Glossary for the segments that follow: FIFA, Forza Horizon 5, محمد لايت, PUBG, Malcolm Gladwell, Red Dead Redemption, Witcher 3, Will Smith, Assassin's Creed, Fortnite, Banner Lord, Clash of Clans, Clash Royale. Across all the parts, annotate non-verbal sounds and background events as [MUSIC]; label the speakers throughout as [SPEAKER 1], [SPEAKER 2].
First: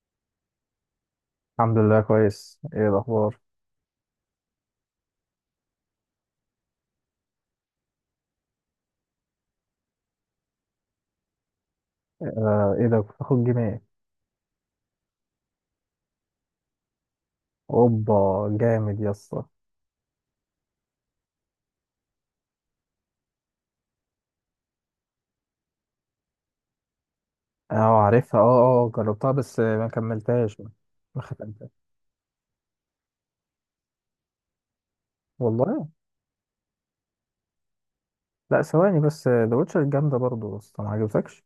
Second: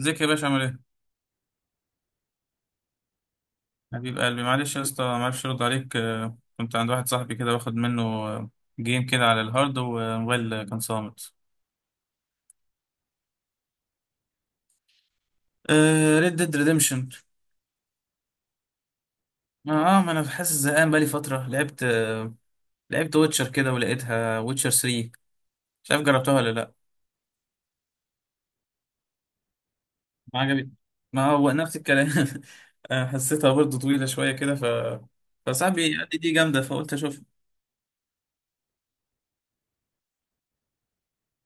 [SPEAKER 1] ازيك يا باشا عامل ايه؟
[SPEAKER 2] الحمد لله كويس. ايه الاخبار؟
[SPEAKER 1] حبيب قلبي، معلش يا اسطى معرفش ارد عليك. كنت عند واحد صاحبي كده واخد منه، جيم كده على الهارد والموبايل، كان صامت.
[SPEAKER 2] آه، ايه ده، كنت باخد جيم إيه؟
[SPEAKER 1] ريد ديد ريديمشن، Red Dead
[SPEAKER 2] اوبا. جامد يا اسطى.
[SPEAKER 1] Redemption. ما انا حاسس زهقان بقالي فترة. لعبت ويتشر كده، ولقيتها ويتشر 3. مش عارف جربتها ولا لا.
[SPEAKER 2] اه، عارفها. اه، اه جربتها بس ما
[SPEAKER 1] ما
[SPEAKER 2] كملتهاش.
[SPEAKER 1] عجبت،
[SPEAKER 2] ما
[SPEAKER 1] ما هو
[SPEAKER 2] ختمتهاش.
[SPEAKER 1] نفس الكلام. [LAUGHS] حسيتها برضه طويلة شوية كده.
[SPEAKER 2] والله.
[SPEAKER 1] فصاحبي قال لي دي جامدة، فقلت اشوف.
[SPEAKER 2] لا، ثواني بس. ذا ويتشر جامده برضه بس ما عجبتكش.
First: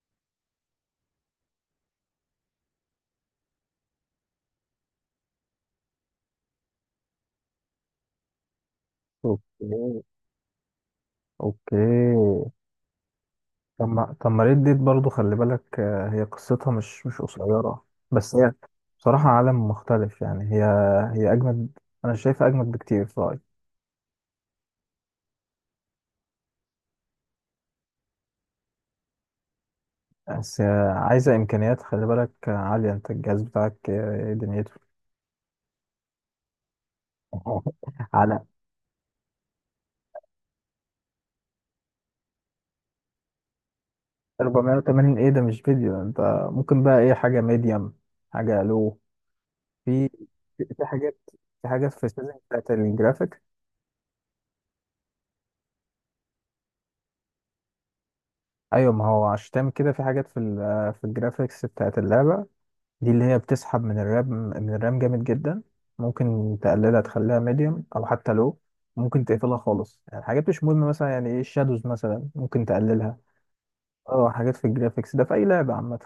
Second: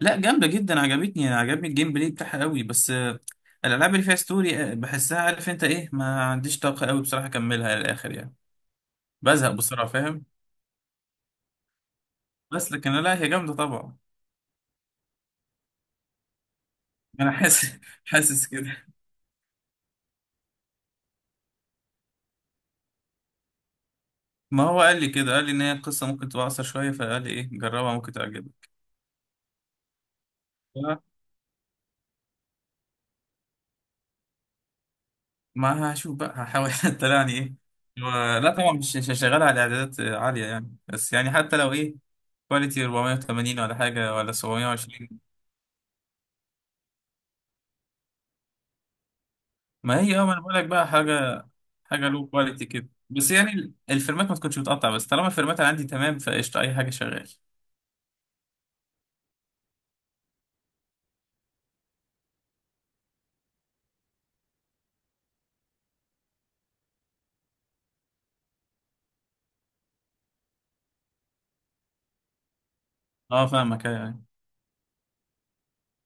[SPEAKER 1] لا جامدة جدا، عجبني الجيم بلاي بتاعها قوي. بس، الألعاب اللي فيها ستوري بحسها، عارف انت ايه، ما عنديش طاقة قوي بصراحة أكملها للآخر يعني، بزهق بسرعة،
[SPEAKER 2] اوكي،
[SPEAKER 1] فاهم.
[SPEAKER 2] اوكي.
[SPEAKER 1] بس لكن لا، هي جامدة
[SPEAKER 2] طب
[SPEAKER 1] طبعا.
[SPEAKER 2] ما طب ما ريد ديد برضه خلي بالك، آه، هي قصتها مش
[SPEAKER 1] أنا حاسس [LAUGHS]
[SPEAKER 2] قصيره. بس
[SPEAKER 1] حاسس
[SPEAKER 2] هي
[SPEAKER 1] كده.
[SPEAKER 2] بصراحه عالم مختلف يعني هي اجمد. انا شايفها اجمد بكتير في رأيي.
[SPEAKER 1] ما هو قال لي كده، قال لي إن هي القصة ممكن تبقى أقصر شوية، فقال لي ايه جربها ممكن تعجبك.
[SPEAKER 2] بس
[SPEAKER 1] لا،
[SPEAKER 2] عايزة إمكانيات خلي بالك عالية. أنت الجهاز بتاعك إيه دنيته؟
[SPEAKER 1] ما هشوف بقى، هحاول [LAUGHS] طلعني ايه.
[SPEAKER 2] [LAUGHS] على
[SPEAKER 1] لا طبعا مش هشغلها على إعدادات عالية يعني، بس يعني حتى لو ايه، كواليتي 480 ولا حاجة، ولا
[SPEAKER 2] 480؟
[SPEAKER 1] 720.
[SPEAKER 2] إيه ده، مش فيديو أنت. ممكن بقى إيه، حاجة ميديم. حاجة لو
[SPEAKER 1] ما
[SPEAKER 2] في
[SPEAKER 1] هي ما انا بقول لك
[SPEAKER 2] في
[SPEAKER 1] بقى
[SPEAKER 2] حاجات
[SPEAKER 1] حاجه،
[SPEAKER 2] في حاجات في
[SPEAKER 1] حاجه لو
[SPEAKER 2] السيزون
[SPEAKER 1] كواليتي
[SPEAKER 2] بتاعت
[SPEAKER 1] كده بس،
[SPEAKER 2] الجرافيك.
[SPEAKER 1] يعني الفريمات ما تكونش متقطع، بس طالما الفريمات اللي عندي تمام فقشطه اي حاجه شغال.
[SPEAKER 2] أيوة، ما هو عشان تعمل كده في حاجات في ال آه، في الجرافيكس بتاعت اللعبة دي، اللي هي بتسحب من الرام جامد جدا. ممكن تقللها، تخليها ميديم. أو حتى لو ممكن تقفلها خالص، يعني حاجات مش مهمة مثلا، يعني إيه الشادوز مثلا، ممكن تقللها.
[SPEAKER 1] اه، فاهمك، ايوه ايوه.
[SPEAKER 2] اه، حاجات في الجرافيكس ده في اي لعبه عامه.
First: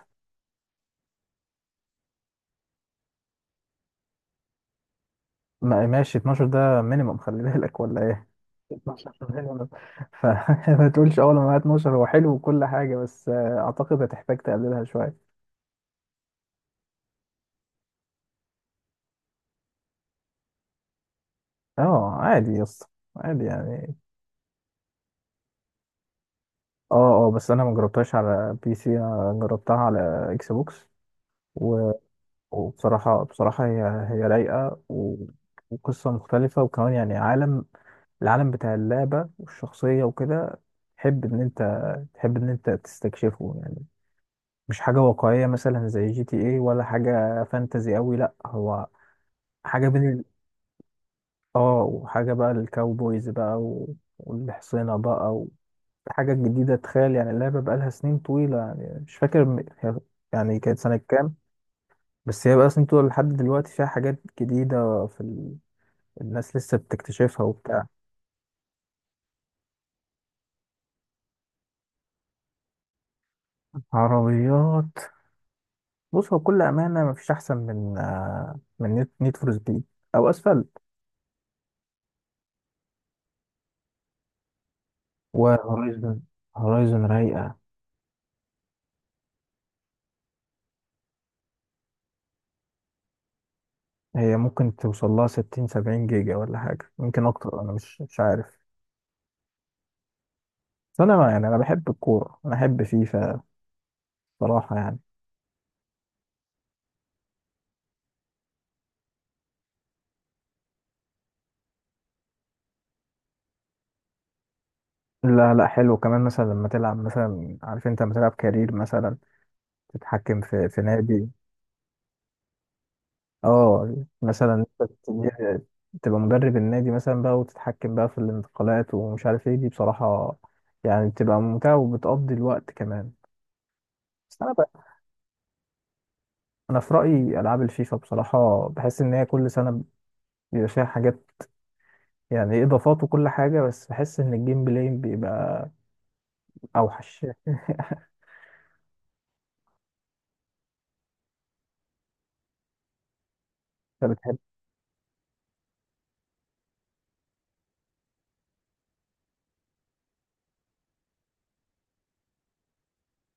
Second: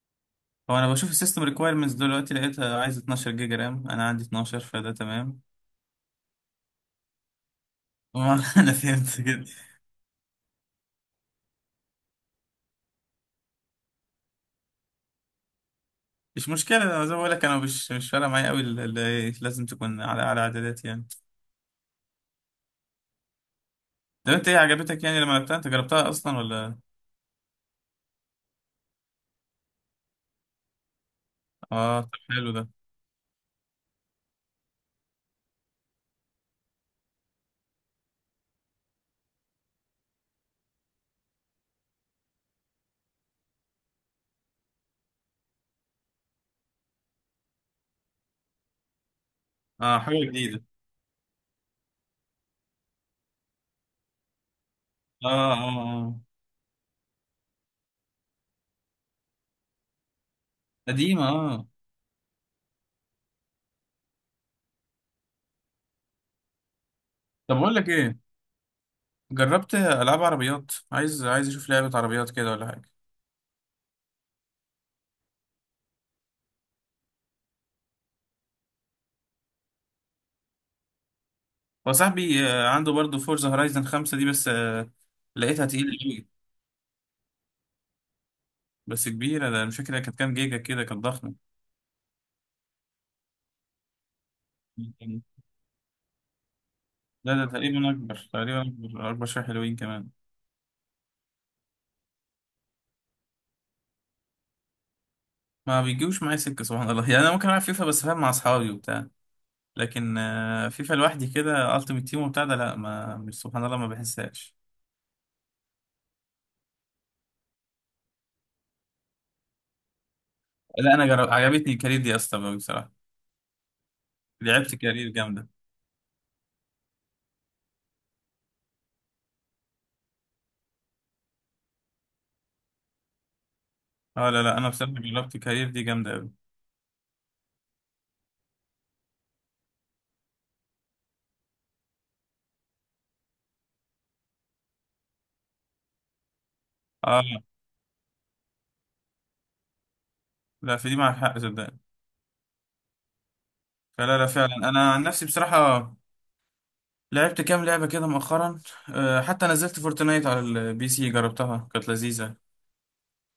[SPEAKER 1] هو انا بشوف السيستم ريكويرمنتس دلوقتي، لقيتها عايز 12 جيجا رام، انا عندي 12 فده تمام.
[SPEAKER 2] ماشي، 12 ده مينيمم خلي بالك ولا ايه؟
[SPEAKER 1] ما [LAUGHS] انا
[SPEAKER 2] 12
[SPEAKER 1] فهمت كده.
[SPEAKER 2] minimum. فما [LAUGHS] تقولش اول ما معايا 12 هو حلو وكل حاجه، بس اعتقد هتحتاج تقللها شويه.
[SPEAKER 1] مش مشكله، انا زي ما بقول لك انا مش فارقه معايا قوي، لازم تكون على اعدادات يعني.
[SPEAKER 2] اه، عادي يا اسطى، عادي يعني.
[SPEAKER 1] طب انت ايه عجبتك يعني لما لعبتها، انت جربتها اصلا ولا؟
[SPEAKER 2] اه، اه، بس انا ما جربتهاش على بي سي، انا جربتها على اكس بوكس. و-
[SPEAKER 1] اه، طب حلو ده.
[SPEAKER 2] وبصراحه هي رايقه، و... وقصه مختلفه، وكمان يعني عالم، العالم بتاع اللعبة والشخصية وكده، تحب إن أنت تحب إن أنت تستكشفه يعني. مش حاجة واقعية مثلا زي جي تي إيه، ولا حاجة فانتزي أوي. لأ، هو حاجة
[SPEAKER 1] اه
[SPEAKER 2] بين ال،
[SPEAKER 1] حاجه جديده.
[SPEAKER 2] آه وحاجة بقى الكاوبويز بقى، و... والحصينة
[SPEAKER 1] اه
[SPEAKER 2] بقى. و...
[SPEAKER 1] اه اه
[SPEAKER 2] حاجة جديدة، تخيل. يعني اللعبة بقالها سنين طويلة، يعني مش فاكر يعني كانت سنة
[SPEAKER 1] قديمه،
[SPEAKER 2] كام.
[SPEAKER 1] اه.
[SPEAKER 2] بس هي بقى سنين طويلة لحد دلوقتي، فيها حاجات جديدة في ال... الناس لسه بتكتشفها
[SPEAKER 1] طب بقول
[SPEAKER 2] وبتاع.
[SPEAKER 1] لك ايه، جربت العاب عربيات؟ عايز، اشوف لعبه عربيات كده ولا حاجه.
[SPEAKER 2] عربيات. بص، هو بكل أمانة مفيش أحسن من نيد فور سبيد، أو أسفلت.
[SPEAKER 1] هو صاحبي عنده برضه فورزا هورايزن 5 دي، بس لقيتها تقيله
[SPEAKER 2] وهورايزن
[SPEAKER 1] قوي،
[SPEAKER 2] هورايزن رايقة.
[SPEAKER 1] بس كبيره. ده أنا مش فاكر هي كانت كام جيجا كده، كانت ضخمه.
[SPEAKER 2] هي ممكن توصل لها 60 70 جيجا ولا حاجة، يمكن
[SPEAKER 1] لا ده
[SPEAKER 2] أكتر، أنا
[SPEAKER 1] تقريبا
[SPEAKER 2] مش
[SPEAKER 1] اكبر،
[SPEAKER 2] عارف.
[SPEAKER 1] تقريبا اكبر شويه، حلوين كمان.
[SPEAKER 2] بس أنا يعني أنا بحب الكورة، أنا بحب فيفا بصراحة يعني.
[SPEAKER 1] ما بيجيوش معايا سكه، سبحان الله. يعني انا ممكن العب فيفا بس فاهم، مع اصحابي وبتاع. لكن فيفا لوحدي كده، التيمت تيم وبتاع ده، لا ما مش سبحان الله ما بحسهاش.
[SPEAKER 2] لا، لا، حلو كمان مثلا لما تلعب مثلا. عارف أنت لما تلعب كارير مثلا، تتحكم في
[SPEAKER 1] لا انا جرب،
[SPEAKER 2] نادي.
[SPEAKER 1] عجبتني الكارير دي اصلا أوي بصراحه،
[SPEAKER 2] اه، مثلا
[SPEAKER 1] لعبت
[SPEAKER 2] انت
[SPEAKER 1] كارير جامده.
[SPEAKER 2] تجي- تبقى مدرب النادي مثلا بقى، وتتحكم بقى في الانتقالات ومش عارف ايه. دي بصراحة يعني بتبقى ممتعة وبتقضي الوقت كمان.
[SPEAKER 1] اه،
[SPEAKER 2] بس
[SPEAKER 1] لا
[SPEAKER 2] انا
[SPEAKER 1] لا انا
[SPEAKER 2] بقى،
[SPEAKER 1] بصراحه جربت كارير دي جامده.
[SPEAKER 2] انا في رأيي العاب الفيفا بصراحة بحس ان هي كل سنة بيبقى فيها حاجات، يعني اضافات وكل حاجة، بس بحس ان الجيم بلاي بيبقى
[SPEAKER 1] اه،
[SPEAKER 2] اوحش [LAUGHS]
[SPEAKER 1] لا في دي معك حق صدقني.
[SPEAKER 2] انت
[SPEAKER 1] فلا لا
[SPEAKER 2] بتحب
[SPEAKER 1] فعلا، انا عن نفسي بصراحه لعبت كام لعبه كده مؤخرا. حتى نزلت فورتنايت على البي سي، جربتها كانت لذيذه،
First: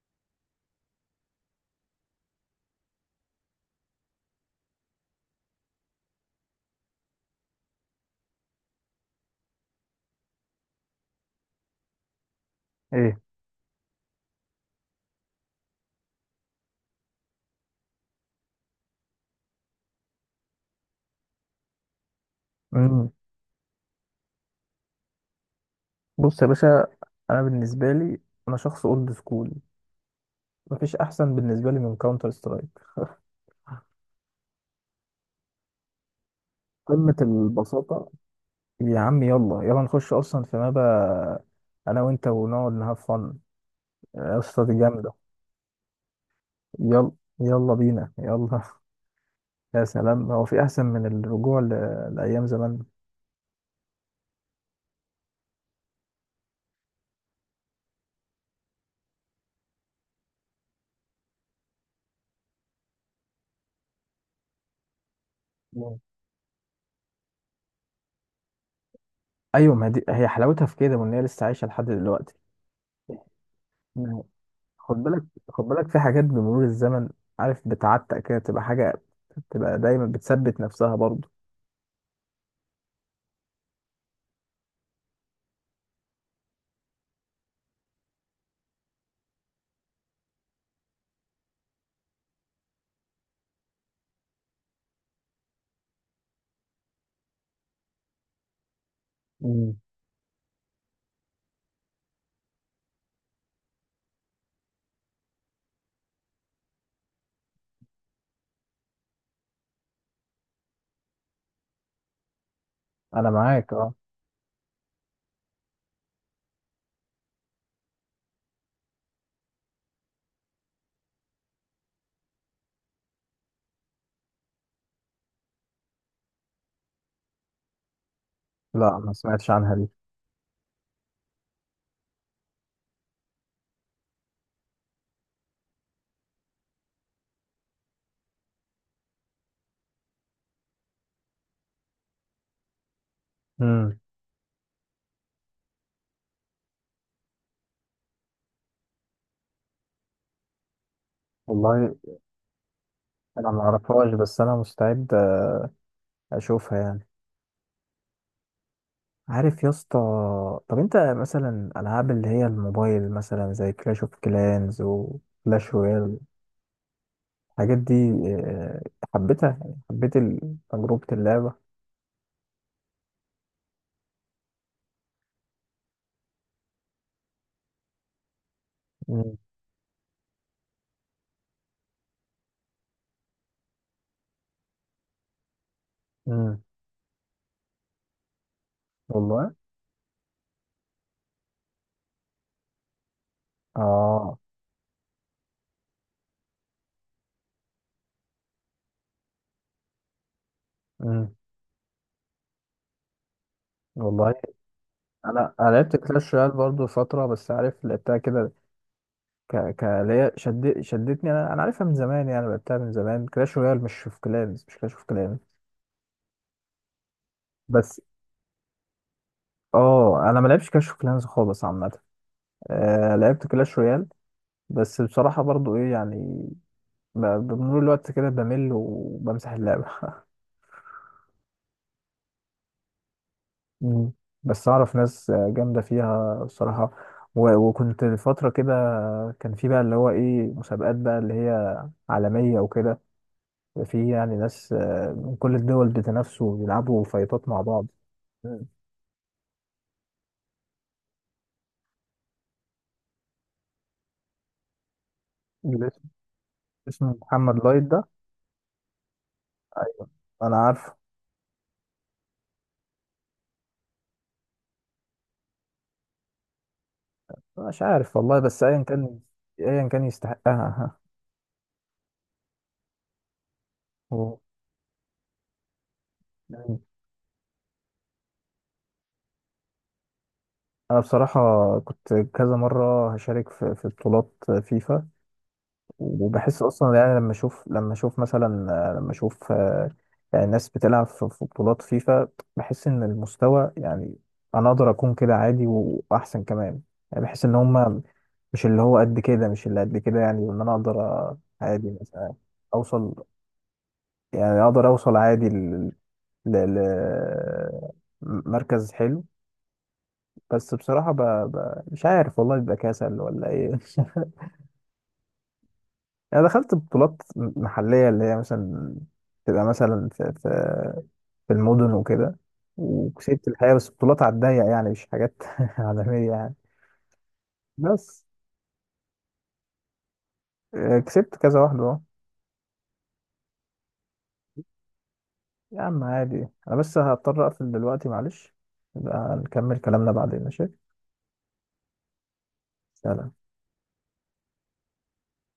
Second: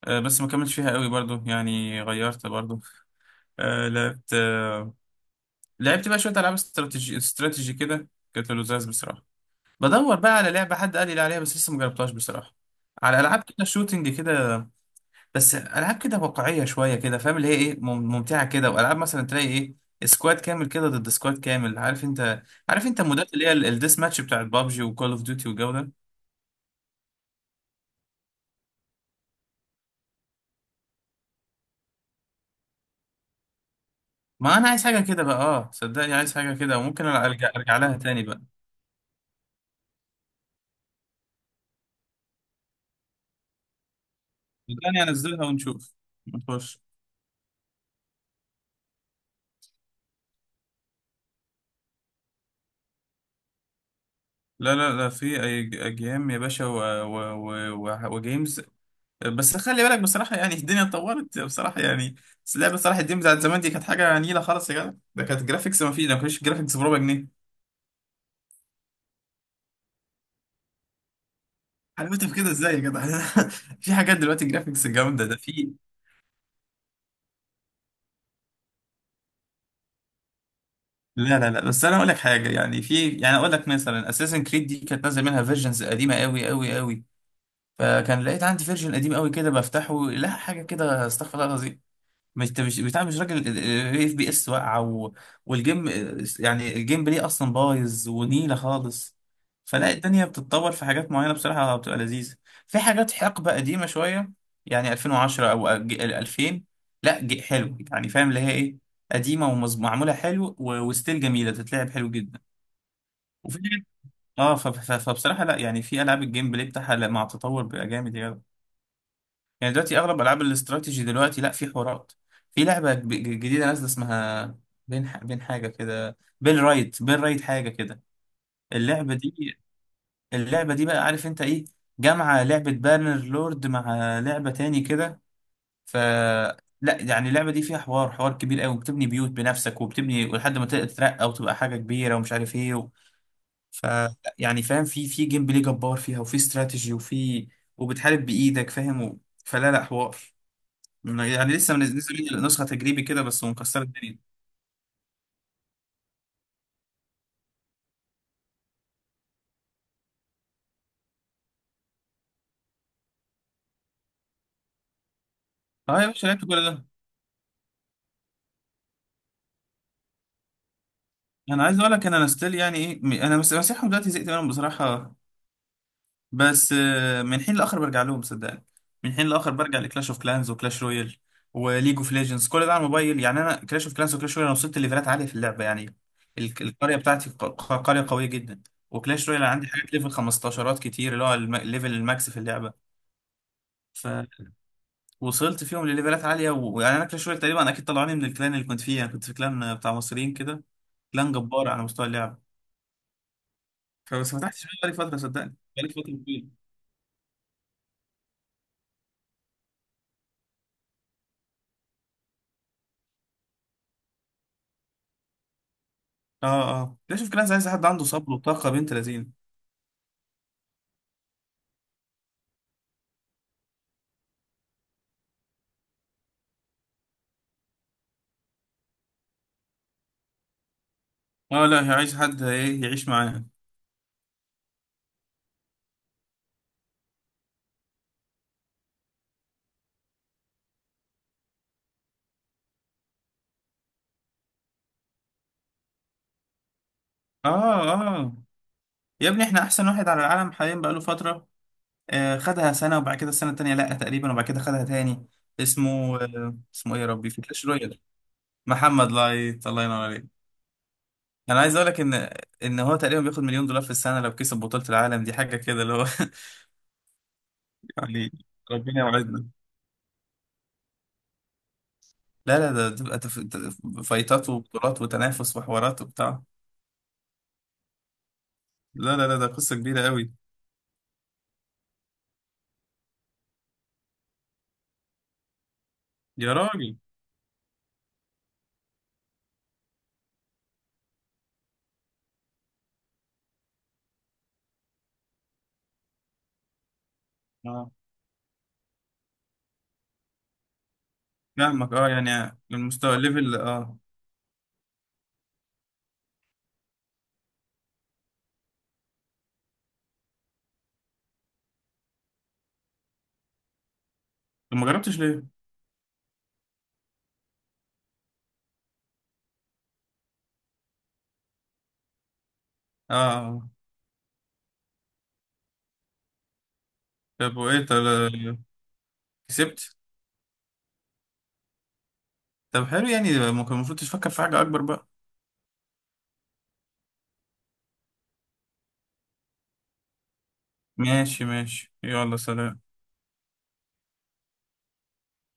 [SPEAKER 1] بس ما كملتش فيها قوي برضو يعني، غيرت برضو. آه، لعبت آه، لعبت بقى شويه العاب استراتيجي كده، كانت لذاذ بصراحه. بدور بقى على لعبه حد قال لي عليها بس لسه ما جربتهاش بصراحه،
[SPEAKER 2] ايه؟
[SPEAKER 1] على العاب كده شوتنج كده. بس العاب كده واقعيه شويه كده، فاهم اللي هي ايه، ممتعه كده، والعاب مثلا تلاقي ايه، سكواد كامل كده ضد سكواد كامل، عارف انت
[SPEAKER 2] امم
[SPEAKER 1] المودات اللي هي الديس ماتش بتاعت بابجي وكول اوف ديوتي والجو ده.
[SPEAKER 2] بص يا باشا، انا بالنسبة لي، انا شخص اولد سكول. مفيش احسن بالنسبة لي من كاونتر سترايك [LAUGHS]
[SPEAKER 1] ما انا عايز حاجه كده بقى، اه صدقني، عايز حاجه كده، وممكن
[SPEAKER 2] قمة
[SPEAKER 1] أنا ارجع لها
[SPEAKER 2] البساطة.
[SPEAKER 1] تاني بقى.
[SPEAKER 2] يا عم يلا يلا نخش اصلا في مابا، انا وانت ونقعد نهاف فن. يا اسطى، دي
[SPEAKER 1] صدقني
[SPEAKER 2] جامده.
[SPEAKER 1] انزلها ونشوف، نخش.
[SPEAKER 2] يلا، يلا بينا، يلا [LAUGHS] يا سلام، هو في احسن من الرجوع ل... لايام زمان؟
[SPEAKER 1] لا لا لا، في اي جيم يا باشا وجيمز، بس خلي بالك بصراحه، يعني الدنيا اتطورت بصراحه يعني. بس اللعبه صلاح الدين بتاعت زمان دي كانت حاجه نيله خالص يا جدع، ده كانت جرافيكس، ما
[SPEAKER 2] مم.
[SPEAKER 1] فيش، ما كانش جرافيكس بربع جنيه.
[SPEAKER 2] ايوه، ما دي هي حلاوتها في كده، وان هي لسه عايشه لحد
[SPEAKER 1] عملت
[SPEAKER 2] دلوقتي.
[SPEAKER 1] في كده ازاي يا جدع. [LAUGHS] في حاجات
[SPEAKER 2] مم.
[SPEAKER 1] دلوقتي جرافيكس
[SPEAKER 2] خد بالك
[SPEAKER 1] جامده ده،
[SPEAKER 2] خد
[SPEAKER 1] في.
[SPEAKER 2] بالك في حاجات بمرور الزمن، عارف، بتعتق كده، تبقى حاجه تبقى دايما بتثبت نفسها برضه.
[SPEAKER 1] لا لا لا، بس انا اقول لك حاجه، يعني في يعني، اقول لك مثلا اساسن كريد دي كانت نازل منها فيرجنز قديمه قوي قوي قوي. فكان لقيت عندي فيرجن قديم قوي كده بفتحه، لا حاجه كده، استغفر الله العظيم. مش انت، مش بتاع، مش راجل. اف بي اس واقعه، والجيم، يعني الجيم بلاي اصلا بايظ ونيله خالص.
[SPEAKER 2] مم.
[SPEAKER 1] فلا، الدنيا بتتطور في حاجات معينه بصراحه بتبقى لذيذه. في حاجات حقبه قديمه شويه، يعني 2010 او 2000، لا حلو يعني فاهم اللي هي ايه، قديمه ومعموله حلو، وستيل جميله، تتلعب حلو جدا.
[SPEAKER 2] انا
[SPEAKER 1] وفي
[SPEAKER 2] معاك،
[SPEAKER 1] حاجات-
[SPEAKER 2] اه.
[SPEAKER 1] اه ف... ف... فبصراحه، لا يعني، في العاب الجيم بلاي بتاعها، لا، مع التطور بقى جامد يعني. يعني دلوقتي اغلب العاب الاستراتيجي دلوقتي، لا، في حوارات. في لعبه جديده نازله، اسمها بين رايت حاجه كده،
[SPEAKER 2] لا، ما
[SPEAKER 1] اللعبه
[SPEAKER 2] سمعتش
[SPEAKER 1] دي
[SPEAKER 2] عنها دي.
[SPEAKER 1] اللعبه دي بقى، عارف انت ايه، جامعه لعبه بانر لورد مع لعبه تاني كده. ف لا يعني اللعبه دي فيها حوار، حوار كبير قوي، بتبني بيوت بنفسك، وبتبني لحد ما تترقى وتبقى حاجه كبيره ومش عارف ايه، ف
[SPEAKER 2] امم
[SPEAKER 1] يعني فاهم، في جيم بلاي جبار فيها، وفي استراتيجي، وبتحارب بايدك، فاهم، فلا لا حوار. يعني لسه
[SPEAKER 2] والله
[SPEAKER 1] منزلين نسخه تجريبي كده بس،
[SPEAKER 2] انا ما
[SPEAKER 1] ومكسره
[SPEAKER 2] اعرفهاش،
[SPEAKER 1] الدنيا.
[SPEAKER 2] بس انا مستعد اشوفها يعني. عارف يا اسطى، طب انت مثلا العاب اللي هي الموبايل مثلا زي كلاش اوف كلانز وكلاش
[SPEAKER 1] اه يا
[SPEAKER 2] رويال،
[SPEAKER 1] باشا، لعبت كل ده.
[SPEAKER 2] الحاجات دي، آه، حبيتها يعني، حبيت تجربة اللعبة.
[SPEAKER 1] انا عايز اقول لك، أنا ستيل يعني ايه، انا بس مسيحهم دلوقتي، زهقت منهم بصراحه، بس من حين لاخر برجع لهم صدقني، من حين
[SPEAKER 2] مم.
[SPEAKER 1] لاخر برجع لكلاش اوف كلانز وكلاش رويال وليج اوف ليجندز، كل ده على الموبايل. يعني انا كلاش اوف كلانز وكلاش رويال، انا وصلت ليفلات عاليه في اللعبه، يعني
[SPEAKER 2] مم.
[SPEAKER 1] القريه بتاعتي قريه قويه جدا. وكلاش رويال
[SPEAKER 2] والله.
[SPEAKER 1] عندي حاجات ليفل 15 كتير، اللي هو ليفل الماكس في اللعبه.
[SPEAKER 2] اه.
[SPEAKER 1] وصلت فيهم لليفلات عاليه، ويعني انا كلاش رويال تقريبا اكيد طلعوني من الكلان اللي كنت فيه. انا كنت في كلان بتاع مصريين كده، كلان
[SPEAKER 2] مم.
[SPEAKER 1] جبار على مستوى اللعب.
[SPEAKER 2] والله
[SPEAKER 1] فبس ما فتحتش بقى بقالي فتره،
[SPEAKER 2] انا
[SPEAKER 1] صدقني
[SPEAKER 2] انا
[SPEAKER 1] بقالي
[SPEAKER 2] لعبت
[SPEAKER 1] فتره
[SPEAKER 2] كلاش
[SPEAKER 1] كبيره.
[SPEAKER 2] رويال برضو فترة، بس عارف لعبتها كده. ك ك اللي هي شدتني. انا عارفها من زمان، يعني لعبتها من زمان. كلاش رويال، مش اوف كلانز، مش كلاش اوف كلانز.
[SPEAKER 1] اه اه، ليش في كلان عايز حد
[SPEAKER 2] بس
[SPEAKER 1] عنده صبر وطاقه بنت لذين.
[SPEAKER 2] اه، انا ما لعبتش كلاش اوف كلانز خالص عامة. آه، لعبت كلاش رويال. بس بصراحة برضو ايه يعني، ب- بمرور الوقت كده بمل وبمسح اللعبة [LAUGHS]
[SPEAKER 1] اه، لا هي عايز حد ايه يعيش معانا.
[SPEAKER 2] مم. بس اعرف ناس جامدة فيها بصراحة. وكنت فترة كده، كان في بقى اللي هو ايه، مسابقات بقى اللي هي عالمية وكده. في يعني ناس من كل الدول بتنافسوا ويلعبوا فايتات مع بعض.
[SPEAKER 1] اه اه،
[SPEAKER 2] مم.
[SPEAKER 1] يا ابني احنا احسن واحد على العالم حاليا بقاله فتره، آه خدها سنه، وبعد كده السنه التانيه لا تقريبا، وبعد كده خدها تاني.
[SPEAKER 2] اللي اسمه،
[SPEAKER 1] اسمه، اسمه ايه يا
[SPEAKER 2] اسمه
[SPEAKER 1] ربي في
[SPEAKER 2] محمد
[SPEAKER 1] كلاش
[SPEAKER 2] لايت
[SPEAKER 1] رويال؟
[SPEAKER 2] ده.
[SPEAKER 1] محمد لايت، الله ينور
[SPEAKER 2] أيوة،
[SPEAKER 1] عليك.
[SPEAKER 2] انا عارفه.
[SPEAKER 1] انا عايز اقول لك ان هو تقريبا بياخد $1 مليون في السنه لو كسب بطوله العالم دي، حاجه كده اللي هو. [LAUGHS]
[SPEAKER 2] مش عارف
[SPEAKER 1] يعني
[SPEAKER 2] والله، بس ايا
[SPEAKER 1] ربنا
[SPEAKER 2] كان،
[SPEAKER 1] يوعدنا.
[SPEAKER 2] ايا كان يستحقها.
[SPEAKER 1] لا لا ده تبقى
[SPEAKER 2] [LAUGHS] أوه.
[SPEAKER 1] فايتات وبطولات وتنافس وحوارات وبتاع. لا لا لا، ده قصه كبيره قوي.
[SPEAKER 2] انا بصراحه كنت كذا مره هشارك في بطولات فيفا.
[SPEAKER 1] يا
[SPEAKER 2] وبحس اصلا
[SPEAKER 1] راجل.
[SPEAKER 2] يعني لما اشوف مثلا، لما اشوف يعني ناس بتلعب في بطولات فيفا، بحس ان المستوى يعني انا اقدر اكون كده عادي واحسن كمان. يعني بحس ان
[SPEAKER 1] اه
[SPEAKER 2] هم مش اللي هو قد كده، مش اللي قد كده يعني، وان انا اقدر أ-
[SPEAKER 1] فاهمك،
[SPEAKER 2] عادي
[SPEAKER 1] اه
[SPEAKER 2] مثلا
[SPEAKER 1] يعني المستوى
[SPEAKER 2] اوصل.
[SPEAKER 1] الليفل، اه.
[SPEAKER 2] يعني اقدر اوصل عادي ل مركز حلو. بس بصراحة مش عارف والله، بيبقى كسل ولا ايه [LAUGHS]
[SPEAKER 1] طب ما جربتش ليه؟
[SPEAKER 2] انا دخلت بطولات محلية اللي هي مثلا تبقى مثلا في في المدن وكده،
[SPEAKER 1] اه.
[SPEAKER 2] وكسبت
[SPEAKER 1] آه.
[SPEAKER 2] الحقيقة، بس بطولات على الضيق يعني، مش حاجات [LAUGHS] عالمية يعني.
[SPEAKER 1] طب وايه، طب
[SPEAKER 2] بس
[SPEAKER 1] كسبت؟
[SPEAKER 2] كسبت كذا واحدة اهو.
[SPEAKER 1] طب حلو يعني، ممكن المفروض تفكر في حاجه اكبر بقى.
[SPEAKER 2] يا عم عادي، انا بس هضطر اقفل دلوقتي معلش. نبقى نكمل كلامنا بعدين، ماشي.
[SPEAKER 1] ماشي ماشي، يلا سلام.
[SPEAKER 2] سلام.